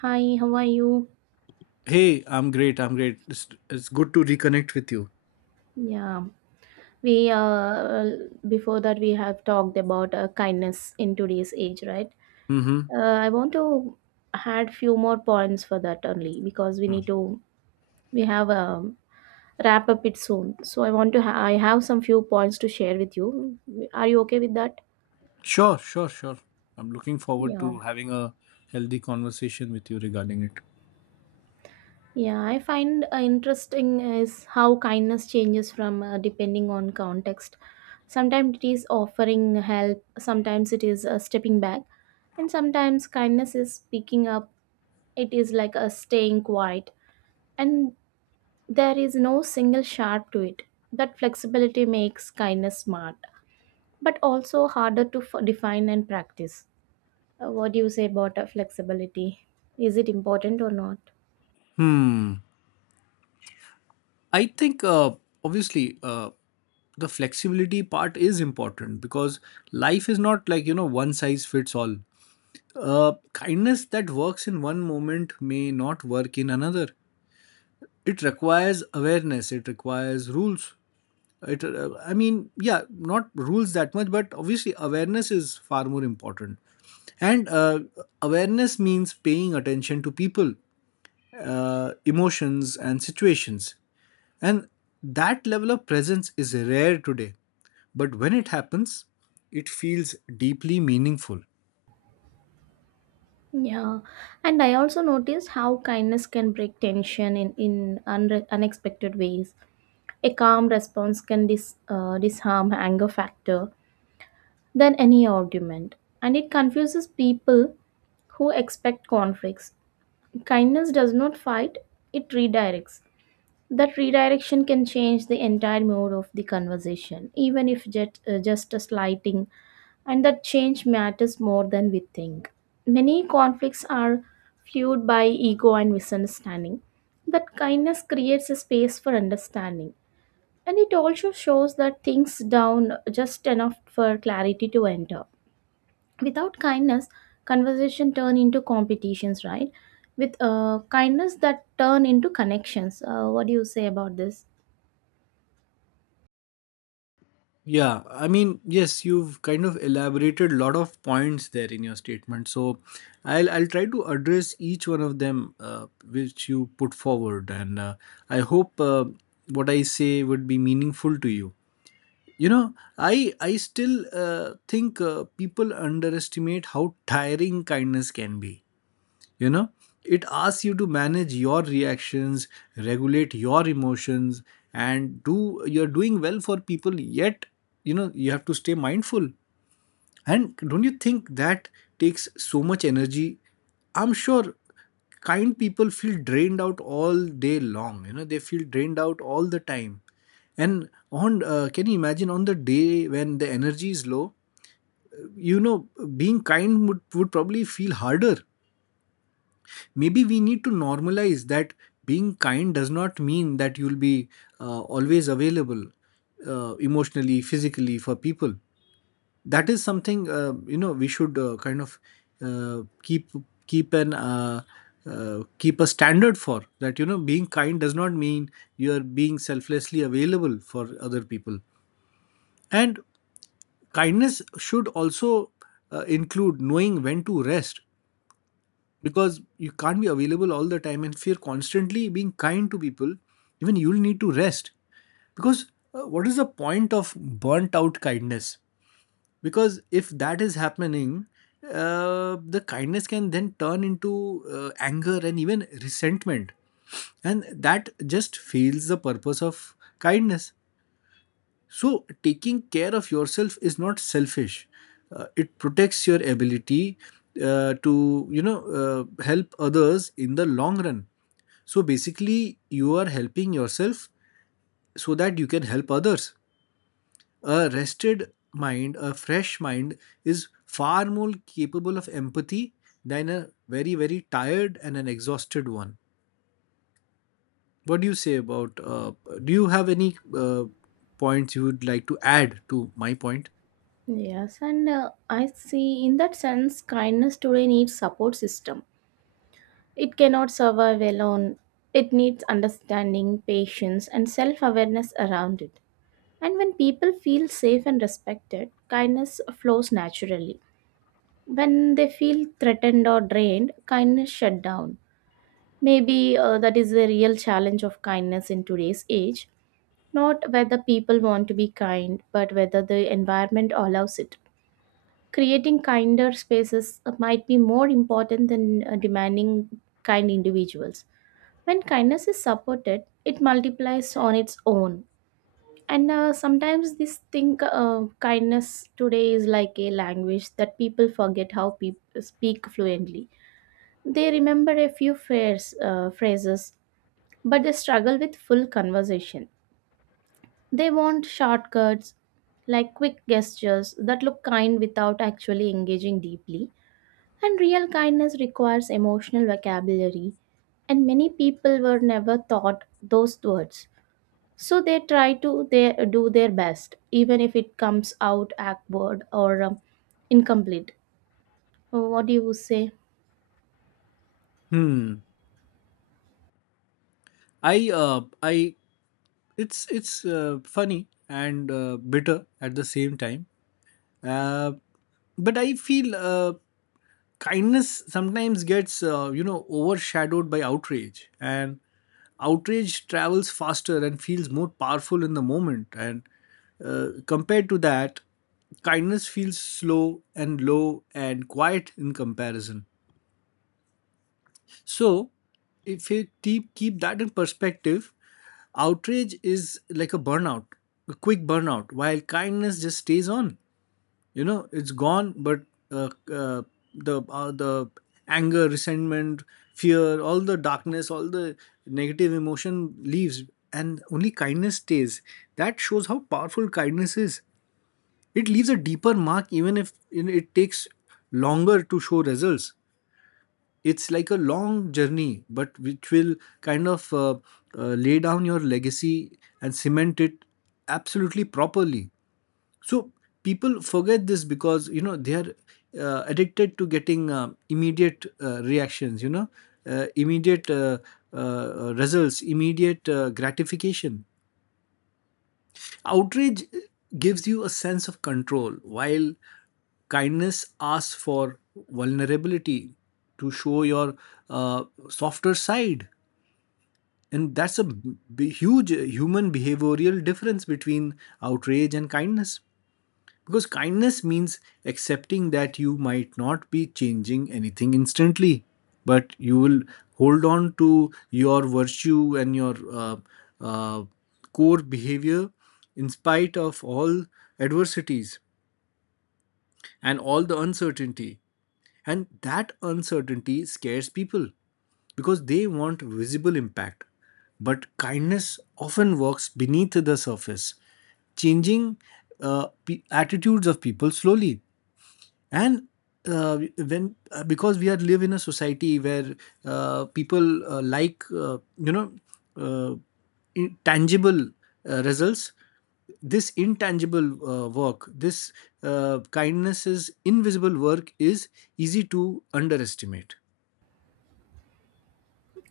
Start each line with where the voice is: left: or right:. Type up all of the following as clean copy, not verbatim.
right: Hi, how are you?
left: Hey, I'm great. I'm great. It's good to reconnect with you.
right: Yeah, we before that we have talked about kindness in today's age, right?
left: Mm-hmm.
right: I want to add few more points for that only because we need to we have wrap up it soon. So I want to I have some few points to share with you. Are you okay with that?
left: Sure, sure, sure. I'm looking forward
right: Yeah.
left: to having a healthy conversation with you regarding it.
right: Yeah, I find interesting is how kindness changes from depending on context. Sometimes it is offering help, sometimes it is stepping back. And sometimes kindness is speaking up, it is like a staying quiet, and there is no single sharp to it. That flexibility makes kindness smart, but also harder to define and practice. What do you say about flexibility? Is it important or not?
left: Hmm. I think obviously the flexibility part is important because life is not like, you know, one size fits all. Kindness that works in one moment may not work in another. It requires awareness, it requires rules. I mean, yeah, not rules that much, but obviously awareness is far more important. And Awareness means paying attention to people, emotions, and situations. And that level of presence is rare today. But when it happens, it feels deeply meaningful.
right: Yeah, and I also noticed how kindness can break tension in unexpected ways. A calm response can disarm anger factor than any argument, and it confuses people who expect conflicts. Kindness does not fight, it redirects. That redirection can change the entire mood of the conversation, even if just a slighting, and that change matters more than we think. Many conflicts are fueled by ego and misunderstanding. But kindness creates a space for understanding, and it also shows that things down just enough for clarity to enter without kindness conversation turn into competitions, right? With kindness that turn into connections. What do you say about this?
left: Yeah, I mean, yes, you've kind of elaborated a lot of points there in your statement. So, I'll try to address each one of them which you put forward, and I hope what I say would be meaningful to you. You know, I still think people underestimate how tiring kindness can be, you know. It asks you to manage your reactions, regulate your emotions, and do you're doing well for people. Yet, you know, you have to stay mindful, and don't you think that takes so much energy? I'm sure kind people feel drained out all day long. You know, they feel drained out all the time. And on can you imagine on the day when the energy is low, you know, being kind would probably feel harder. Maybe we need to normalize that being kind does not mean that you'll be always available, emotionally, physically for people. That is something, you know, we should kind of keep, keep an keep a standard for. That, you know, being kind does not mean you are being selflessly available for other people. And kindness should also include knowing when to rest, because you can't be available all the time. And if you're constantly being kind to people, even you'll need to rest, because what is the point of burnt out kindness? Because if that is happening, the kindness can then turn into anger and even resentment, and that just fails the purpose of kindness. So, taking care of yourself is not selfish. It protects your ability to, you know, help others in the long run. So, basically, you are helping yourself so that you can help others. A rested mind, a fresh mind, is far more capable of empathy than a very, very tired and an exhausted one. What do you say about? Do you have any points you would like to add to my point?
right: Yes, and I see in that sense kindness today needs support system. It cannot survive alone. It needs understanding, patience, and self awareness around it, and when people feel safe and respected, kindness flows naturally. When they feel threatened or drained, kindness shut down. Maybe that is the real challenge of kindness in today's age. Not whether people want to be kind, but whether the environment allows it. Creating kinder spaces might be more important than demanding kind individuals. When kindness is supported, it multiplies on its own. And sometimes this thing, kindness today is like a language that people forget how people speak fluently. They remember a few phrases, but they struggle with full conversation. They want shortcuts, like quick gestures that look kind without actually engaging deeply. And real kindness requires emotional vocabulary, and many people were never taught those words. So they try to they do their best, even if it comes out awkward or incomplete. What do you say?
left: Hmm. I it's funny and bitter at the same time. Uh, but I feel kindness sometimes gets you know overshadowed by outrage, and outrage travels faster and feels more powerful in the moment. And compared to that, kindness feels slow and low and quiet in comparison. So, if you keep that in perspective, outrage is like a burnout, a quick burnout, while kindness just stays on. You know, it's gone, but uh, uh, the anger, resentment, fear, all the darkness, all the negative emotion leaves, and only kindness stays. That shows how powerful kindness is. It leaves a deeper mark, even if, you know, it takes longer to show results. It's like a long journey, but which will kind of lay down your legacy and cement it absolutely properly. So people forget this because, you know, they are addicted to getting immediate reactions, you know, immediate results, immediate gratification. Outrage gives you a sense of control, while kindness asks for vulnerability, to show your softer side. And that's a huge human behavioral difference between outrage and kindness. Because kindness means accepting that you might not be changing anything instantly, but you will hold on to your virtue and your uh, core behavior in spite of all adversities and all the uncertainty. And that uncertainty scares people because they want visible impact. But kindness often works beneath the surface, changing attitudes of people slowly. And when Because we are live in a society where people like, uh, tangible results, this intangible work, this kindness, invisible work is easy to underestimate.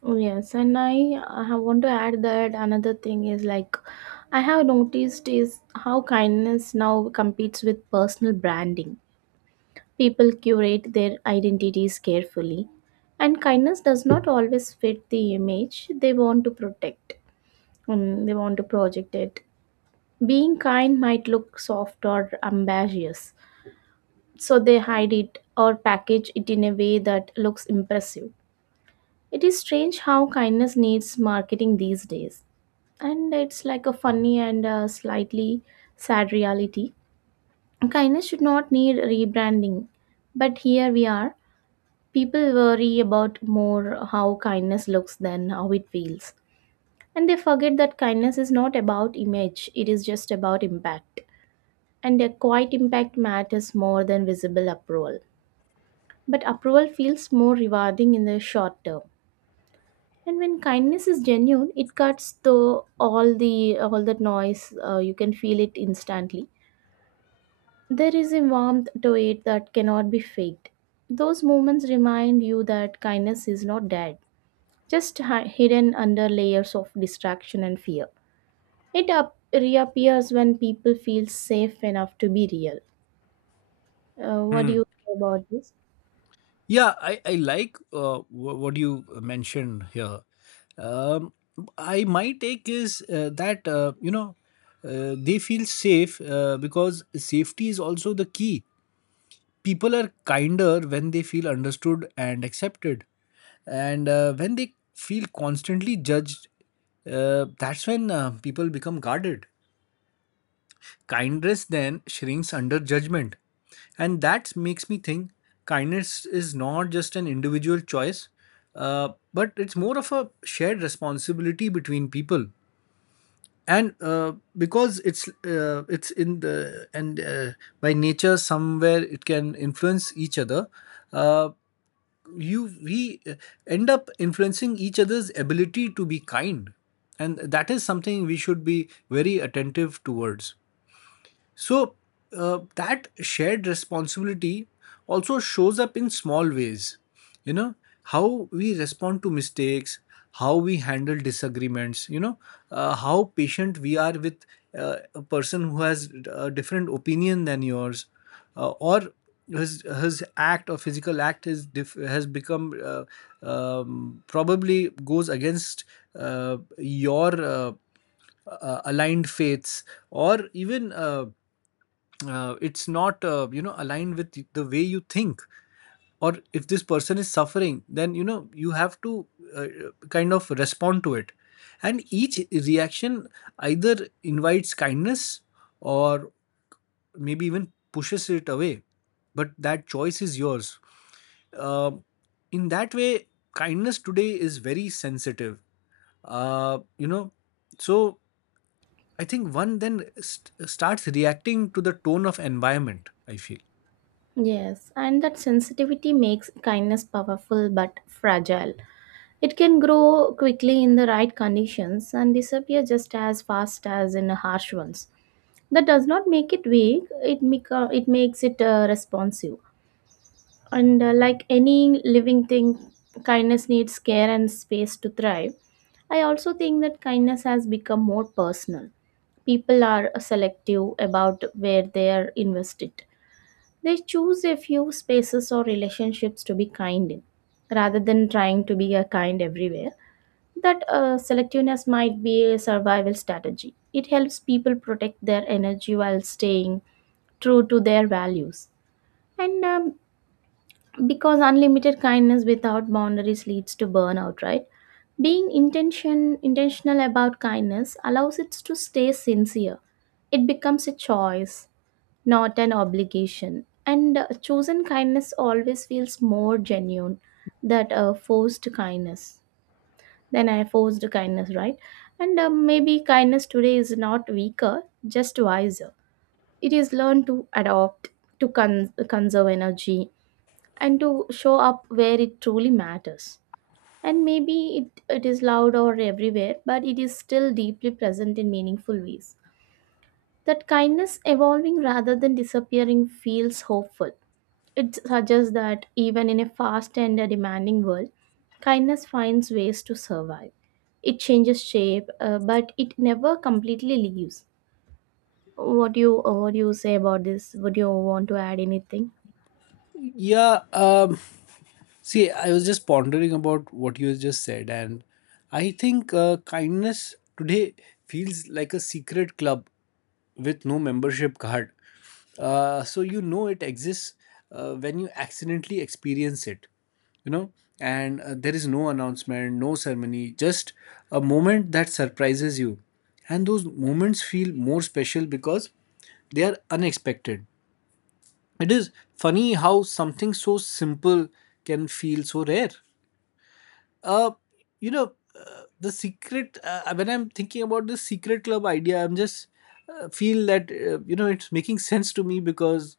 right: Oh, yes, and I want to add that another thing is like I have noticed is how kindness now competes with personal branding. People curate their identities carefully, and kindness does not always fit the image they want to protect. They want to project it. Being kind might look soft or ambitious, so they hide it or package it in a way that looks impressive. It is strange how kindness needs marketing these days, and it's like a funny and slightly sad reality. Kindness should not need rebranding, but here we are. People worry about more how kindness looks than how it feels. And they forget that kindness is not about image, it is just about impact. And a quiet impact matters more than visible approval. But approval feels more rewarding in the short term. And when kindness is genuine, it cuts through all that noise. You can feel it instantly. There is a warmth to it that cannot be faked. Those moments remind you that kindness is not dead, just hidden under layers of distraction and fear. It reappears when people feel safe enough to be real. What do you think about this?
left: Yeah, I like what you mentioned here. Um, I my take is that, you know, they feel safe because safety is also the key. People are kinder when they feel understood and accepted, and when they feel constantly judged, that's when people become guarded. Kindness then shrinks under judgment. And that makes me think kindness is not just an individual choice, but it's more of a shared responsibility between people. And because it's in the and By nature somewhere it can influence each other. Uh, you we end up influencing each other's ability to be kind, and that is something we should be very attentive towards. So, that shared responsibility also shows up in small ways. You know, how we respond to mistakes, how we handle disagreements, you know, how patient we are with a person who has a different opinion than yours, or his act or physical act is has become probably goes against your aligned faiths or even. It's not you know aligned with the way you think, or if this person is suffering, then you know you have to uh, kind of respond to it. And each reaction either invites kindness or maybe even pushes it away, but that choice is yours. Um, in that way, kindness today is very sensitive, uh, you know. So I think one then starts reacting to the tone of environment, I feel.
right: Yes, and that sensitivity makes kindness powerful but fragile. It can grow quickly in the right conditions and disappear just as fast as in harsh ones. That does not make it weak, it it makes it responsive, and like any living thing, kindness needs care and space to thrive. I also think that kindness has become more personal. People are selective about where they are invested. They choose a few spaces or relationships to be kind in, rather than trying to be a kind everywhere. That selectiveness might be a survival strategy. It helps people protect their energy while staying true to their values. And because unlimited kindness without boundaries leads to burnout, right? Being intentional about kindness allows it to stay sincere. It becomes a choice, not an obligation. And chosen kindness always feels more genuine than forced kindness. Then I forced kindness, right? And maybe kindness today is not weaker, just wiser. It is learned to adopt, to conserve energy, and to show up where it truly matters. And maybe it is loud or everywhere, but it is still deeply present in meaningful ways. That kindness evolving rather than disappearing feels hopeful. It suggests that even in a fast and a demanding world, kindness finds ways to survive. It changes shape, but it never completely leaves. What do you say about this? Would you want to add anything?
left: Yeah, see, I was just pondering about what you just said, and I think kindness today feels like a secret club with no membership card. So you know it exists when you accidentally experience it, you know. And there is no announcement, no ceremony, just a moment that surprises you. And those moments feel more special because they are unexpected. It is funny how something so simple can feel so rare. Uh, you know, the secret, when I'm thinking about the secret club idea, I'm just feel that, you know, it's making sense to me because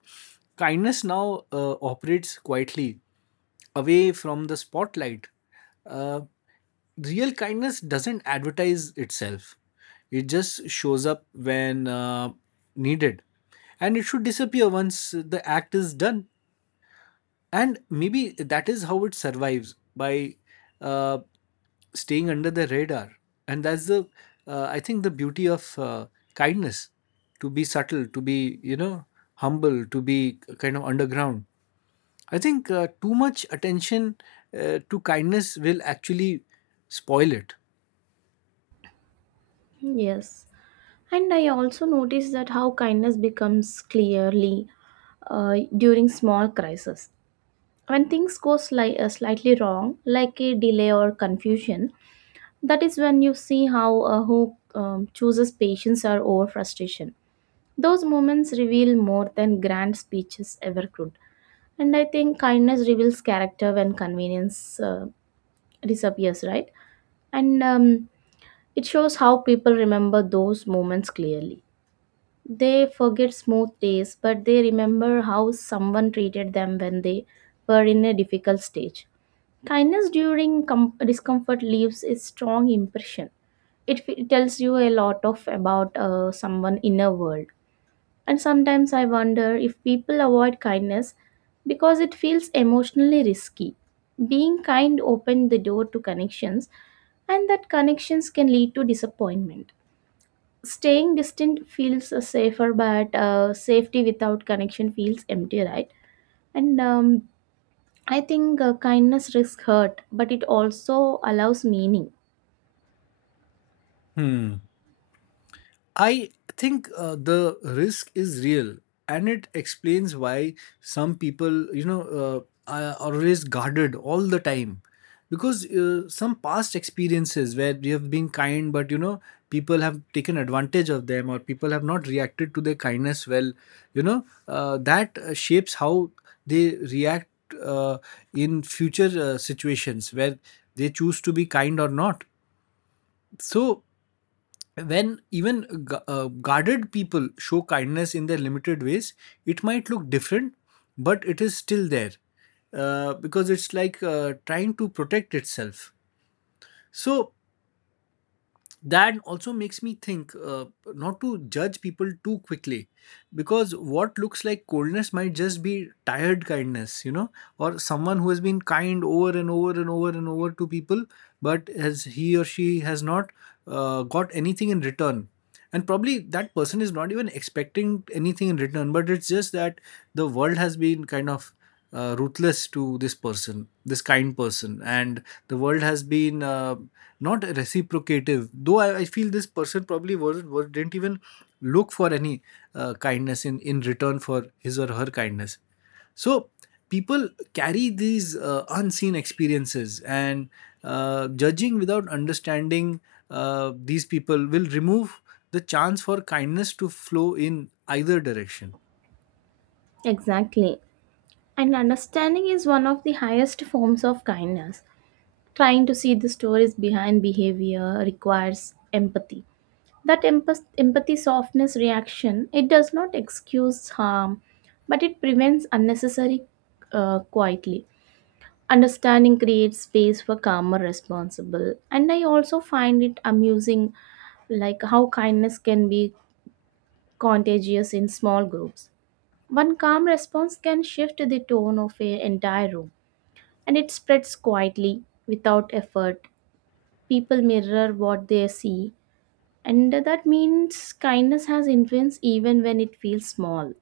left: kindness now operates quietly away from the spotlight. Uh, Real kindness doesn't advertise itself, it just shows up when needed, and it should disappear once the act is done. And maybe that is how it survives, by uh, staying under the radar. And that's the I think the beauty of kindness, to be subtle, to be, you know, humble, to be kind of underground. I think too much attention to kindness will actually spoil it.
right: Yes, and I also noticed that how kindness becomes clearly during small crises. When things go slightly wrong like a delay or confusion, that is when you see how who chooses patience or over frustration. Those moments reveal more than grand speeches ever could, and I think kindness reveals character when convenience disappears, right? And it shows how people remember those moments clearly. They forget smooth days, but they remember how someone treated them when they were in a difficult stage. Kindness during discomfort leaves a strong impression. It tells you a lot of about someone inner world. And sometimes I wonder if people avoid kindness because it feels emotionally risky. Being kind opened the door to connections, and that connections can lead to disappointment. Staying distant feels safer, but safety without connection feels empty, right? And I think kindness risks hurt, but it also allows meaning.
left: Hmm. I think the risk is real, and it explains why some people, you know, are always guarded all the time, because some past experiences where we have been kind, but you know, people have taken advantage of them, or people have not reacted to their kindness well. You know, that shapes how they react uh, in future situations where they choose to be kind or not. So when even guarded people show kindness in their limited ways, it might look different, but it is still there, because it's like trying to protect itself. So that also makes me think not to judge people too quickly, because what looks like coldness might just be tired kindness, you know, or someone who has been kind over and over and over and over to people, but as he or she has not got anything in return. And probably that person is not even expecting anything in return, but it's just that the world has been kind of ruthless to this person, this kind person. And the world has been not reciprocative, though I feel this person probably wasn't was, didn't even look for any kindness in return for his or her kindness. So people carry these unseen experiences, and judging without understanding these people will remove the chance for kindness to flow in either direction.
right: Exactly, and understanding is one of the highest forms of kindness. Trying to see the stories behind behavior requires empathy. That empathy softness reaction, it does not excuse harm, but it prevents unnecessary quietly. Understanding creates space for calmer responsible. And I also find it amusing like how kindness can be contagious in small groups. One calm response can shift the tone of an entire room, and it spreads quietly without effort. People mirror what they see, and that means kindness has influence even when it feels small.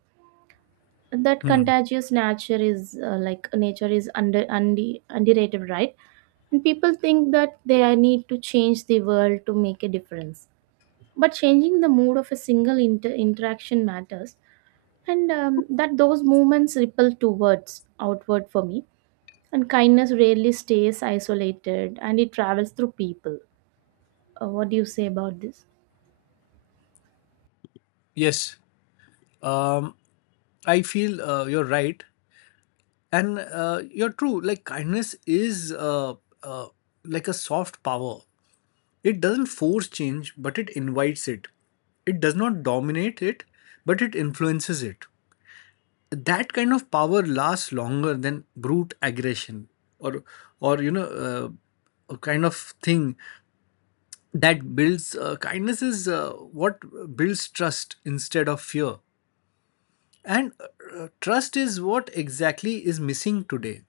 right: That
left: Hmm.
right: contagious nature is like nature is underrated, right? And people think that they need to change the world to make a difference, but changing the mood of a single interaction matters. And that those movements ripple towards outward for me, and kindness rarely stays isolated and it travels through people. What do you say about this?
left: Yes, um, I feel you're right, and you're true. Like, kindness is uh, like a soft power. It doesn't force change, but it invites it. It does not dominate it, but it influences it. That kind of power lasts longer than brute aggression. Or or you know A kind of thing that builds, kindness is what builds trust instead of fear. And Trust is what exactly is missing today.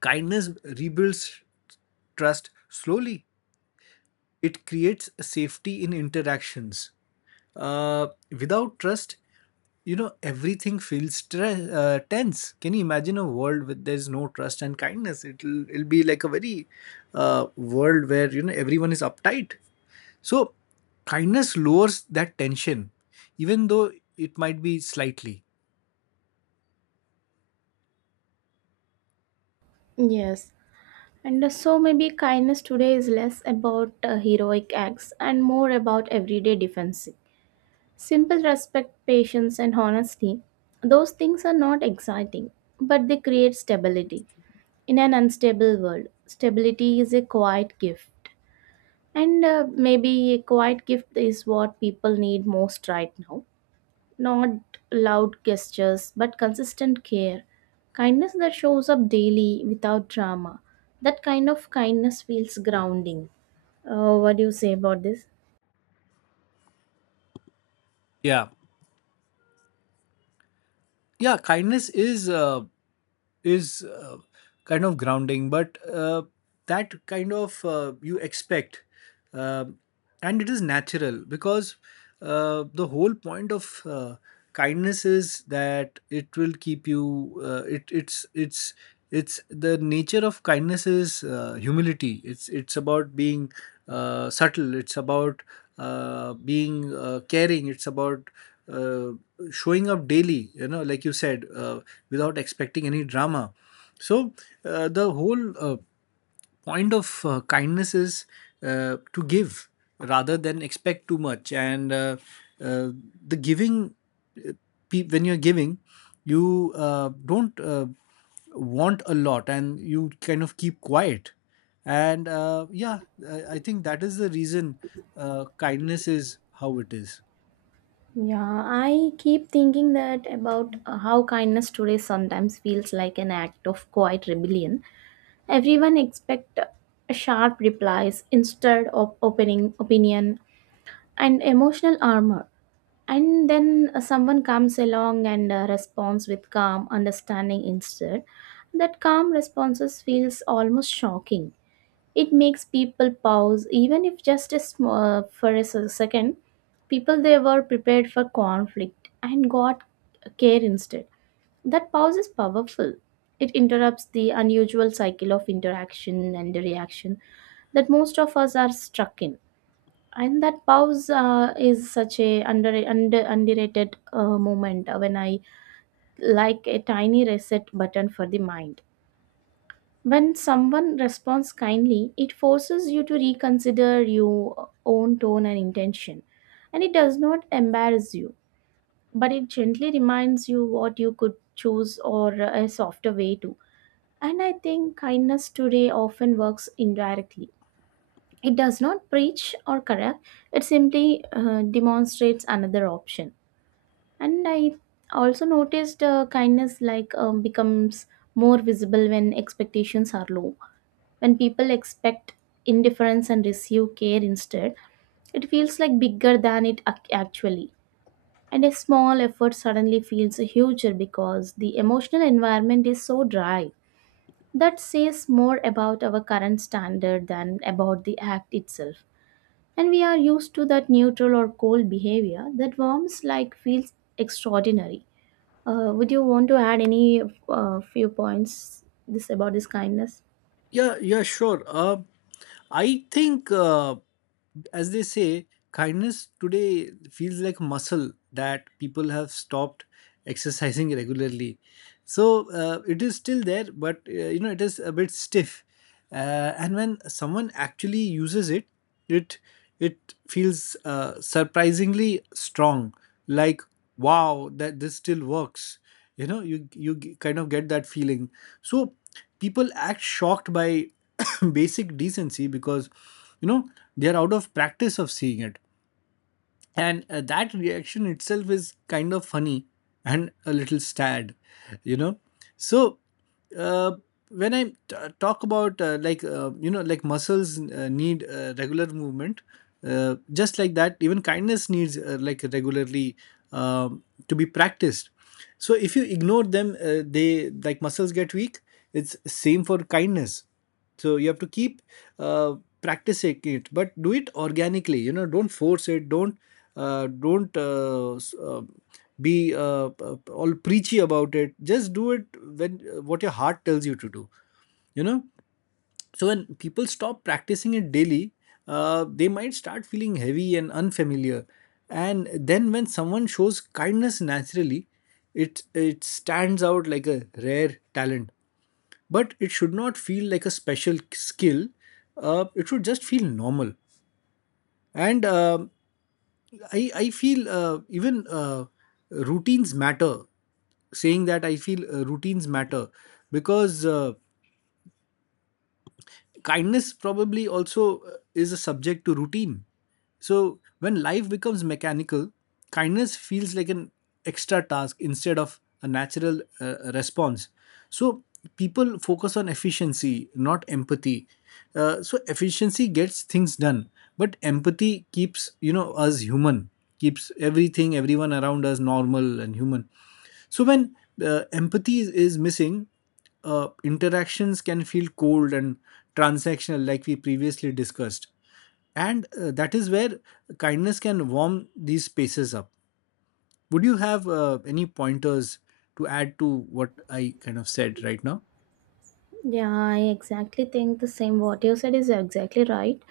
left: Kindness rebuilds trust slowly. It creates safety in interactions. Uh, Without trust, you know, everything feels tense. Can you imagine a world where there's no trust and kindness? It'll be like a very world where, you know, everyone is uptight. So, kindness lowers that tension, even though it might be slightly.
right: Yes. And so maybe kindness today is less about heroic acts and more about everyday defensive. Simple respect, patience, and honesty. Those things are not exciting, but they create stability in an unstable world. Stability is a quiet gift. And maybe a quiet gift is what people need most right now. Not loud gestures, but consistent care. Kindness that shows up daily without drama. That kind of kindness feels grounding. What do you say about this?
left: Yeah. Yeah, kindness is is uh, kind of grounding, but that kind of you expect, Um and it is natural because the whole point of kindness is that it will keep you. It's it's the nature of kindness is humility. It's about being subtle. It's about being caring. It's about uh, showing up daily, you know, like you said, without expecting any drama. So the whole point of kindness is to give rather than expect too much. And uh, the giving, uh, when you're giving, you don't want a lot, and you kind of keep quiet. And Yeah, I think that is the reason kindness is how it is.
right: Yeah, I keep thinking that about how kindness today sometimes feels like an act of quiet rebellion. Everyone expect sharp replies instead of opening opinion and emotional armor. And then someone comes along and responds with calm understanding instead. That calm responses feels almost shocking. It makes people pause, even if just a for a second. People they were prepared for conflict and got care instead. That pause is powerful. It interrupts the unusual cycle of interaction and reaction that most of us are stuck in. And that pause is such a underrated moment , when I. Like a tiny reset button for the mind. When someone responds kindly, it forces you to reconsider your own tone and intention, and it does not embarrass you, but it gently reminds you what you could choose or a softer way to. And I think kindness today often works indirectly. It does not preach or correct, it simply demonstrates another option. And I also noticed kindness like becomes more visible when expectations are low. When people expect indifference and receive care instead, it feels like bigger than it actually. And a small effort suddenly feels huger because the emotional environment is so dry. That says more about our current standard than about the act itself. And we are used to that neutral or cold behavior that warms like feels extraordinary. Would you want to add any few points this about this kindness?
left: Yeah, yeah, sure. I think, as they say, kindness today feels like muscle that people have stopped exercising regularly. So it is still there, but you know, it is a bit stiff. And when someone actually uses it, it it feels surprisingly strong. Like, wow, that this still works. You know, kind of get that feeling. So people act shocked by basic decency because, you know, they are out of practice of seeing it. And That reaction itself is kind of funny and a little sad, you know. So uh, when talk about, like, you know, like muscles need regular movement, just like that, even kindness needs, like, regularly um, to be practiced. So if you ignore them, they, like muscles, get weak. It's same for kindness. So you have to keep uh, practicing it, but do it organically, you know. Don't force it, don't uh, don't uh, s- uh, be all preachy about it. Just do it when what your heart tells you to do, you know. So when people stop practicing it daily, they might start feeling heavy and unfamiliar. And then when someone shows kindness naturally, it stands out like a rare talent. But it should not feel like a special skill. It should just feel normal. And I feel even routines matter. Saying that, I feel routines matter because kindness probably also is a subject to routine. So when life becomes mechanical, kindness feels like an extra task instead of a natural response. So people focus on efficiency, not empathy. So efficiency gets things done, but empathy keeps, you know, us human, keeps everything, everyone around us normal and human. So when empathy is missing, interactions can feel cold and transactional, like we previously discussed. And That is where kindness can warm these spaces up. Would you have any pointers to add to what I kind of said right now?
right: Yeah, I exactly think the same. What you said is exactly right.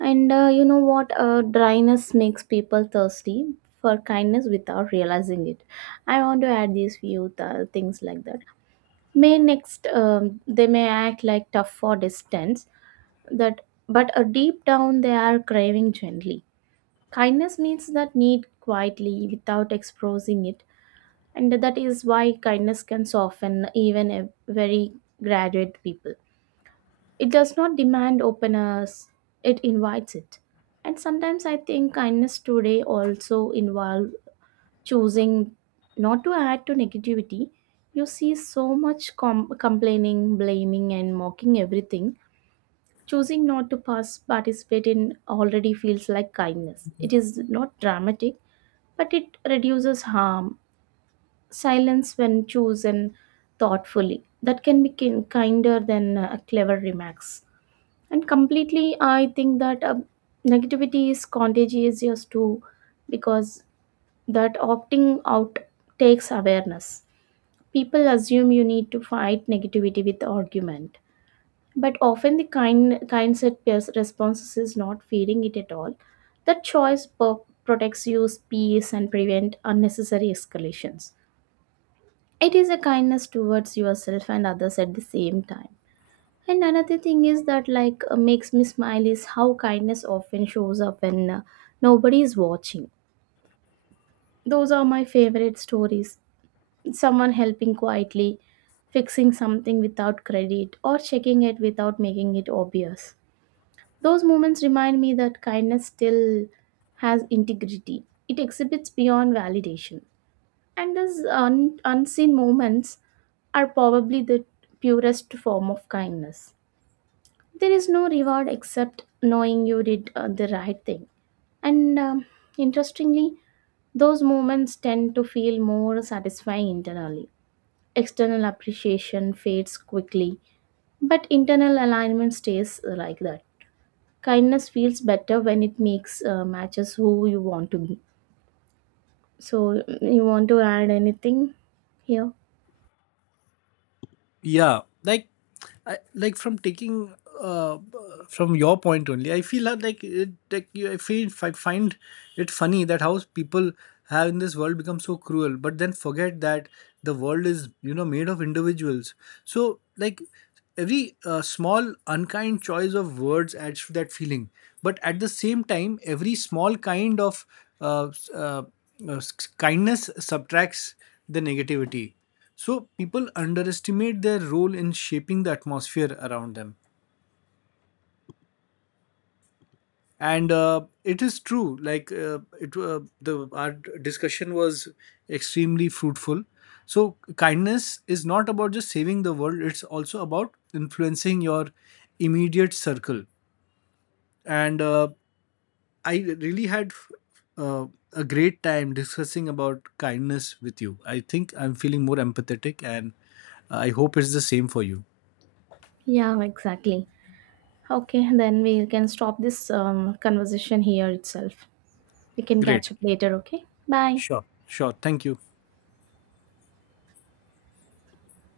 right: And you know what, dryness makes people thirsty for kindness without realizing it. I want to add these few things like that. May next, they may act like tough or distant that, but deep down they are craving gently. Kindness meets that need quietly without exposing it, and that is why kindness can soften even a very graduate people. It does not demand openness, it invites it. And sometimes I think kindness today also involve choosing not to add to negativity. You see so much complaining, blaming, and mocking everything. Choosing not to pass, participate in already feels like kindness. It is not dramatic, but it reduces harm. Silence, when chosen thoughtfully, that can be kinder than clever remarks. And completely, I think that negativity is contagious, yes, too, because that opting out takes awareness. People assume you need to fight negativity with argument, but often the kind set responses is not feeding it at all. That choice protects your peace and prevent unnecessary escalations. It is a kindness towards yourself and others at the same time. And another thing is that like makes me smile is how kindness often shows up when nobody is watching. Those are my favorite stories. Someone helping quietly, fixing something without credit, or checking it without making it obvious. Those moments remind me that kindness still has integrity. It exhibits beyond validation. And those unseen moments are probably the purest form of kindness. There is no reward except knowing you did the right thing. And interestingly, those moments tend to feel more satisfying internally. External appreciation fades quickly, but internal alignment stays like that. Kindness feels better when it makes matches who you want to be. So you want to add anything here?
left: Yeah, like, like from taking uh, from your point only, I feel that, like, I feel, I find it funny that how people have in this world become so cruel, but then forget that the world is, you know, made of individuals. So, like, every small unkind choice of words adds to that feeling. But at the same time, every small kind of uh, s- uh, uh, s- kindness subtracts the negativity. So people underestimate their role in shaping the atmosphere around them. And It is true, like, it the our discussion was extremely fruitful. So kindness is not about just saving the world, it's also about influencing your immediate circle. And I really had uh, a great time discussing about kindness with you. I think I'm feeling more empathetic, and I hope it's the same for you.
right: Yeah, exactly. Okay, then we can stop this conversation here itself. We can
left: Great.
right: catch up later, okay? Bye.
left: Sure, sure, thank you.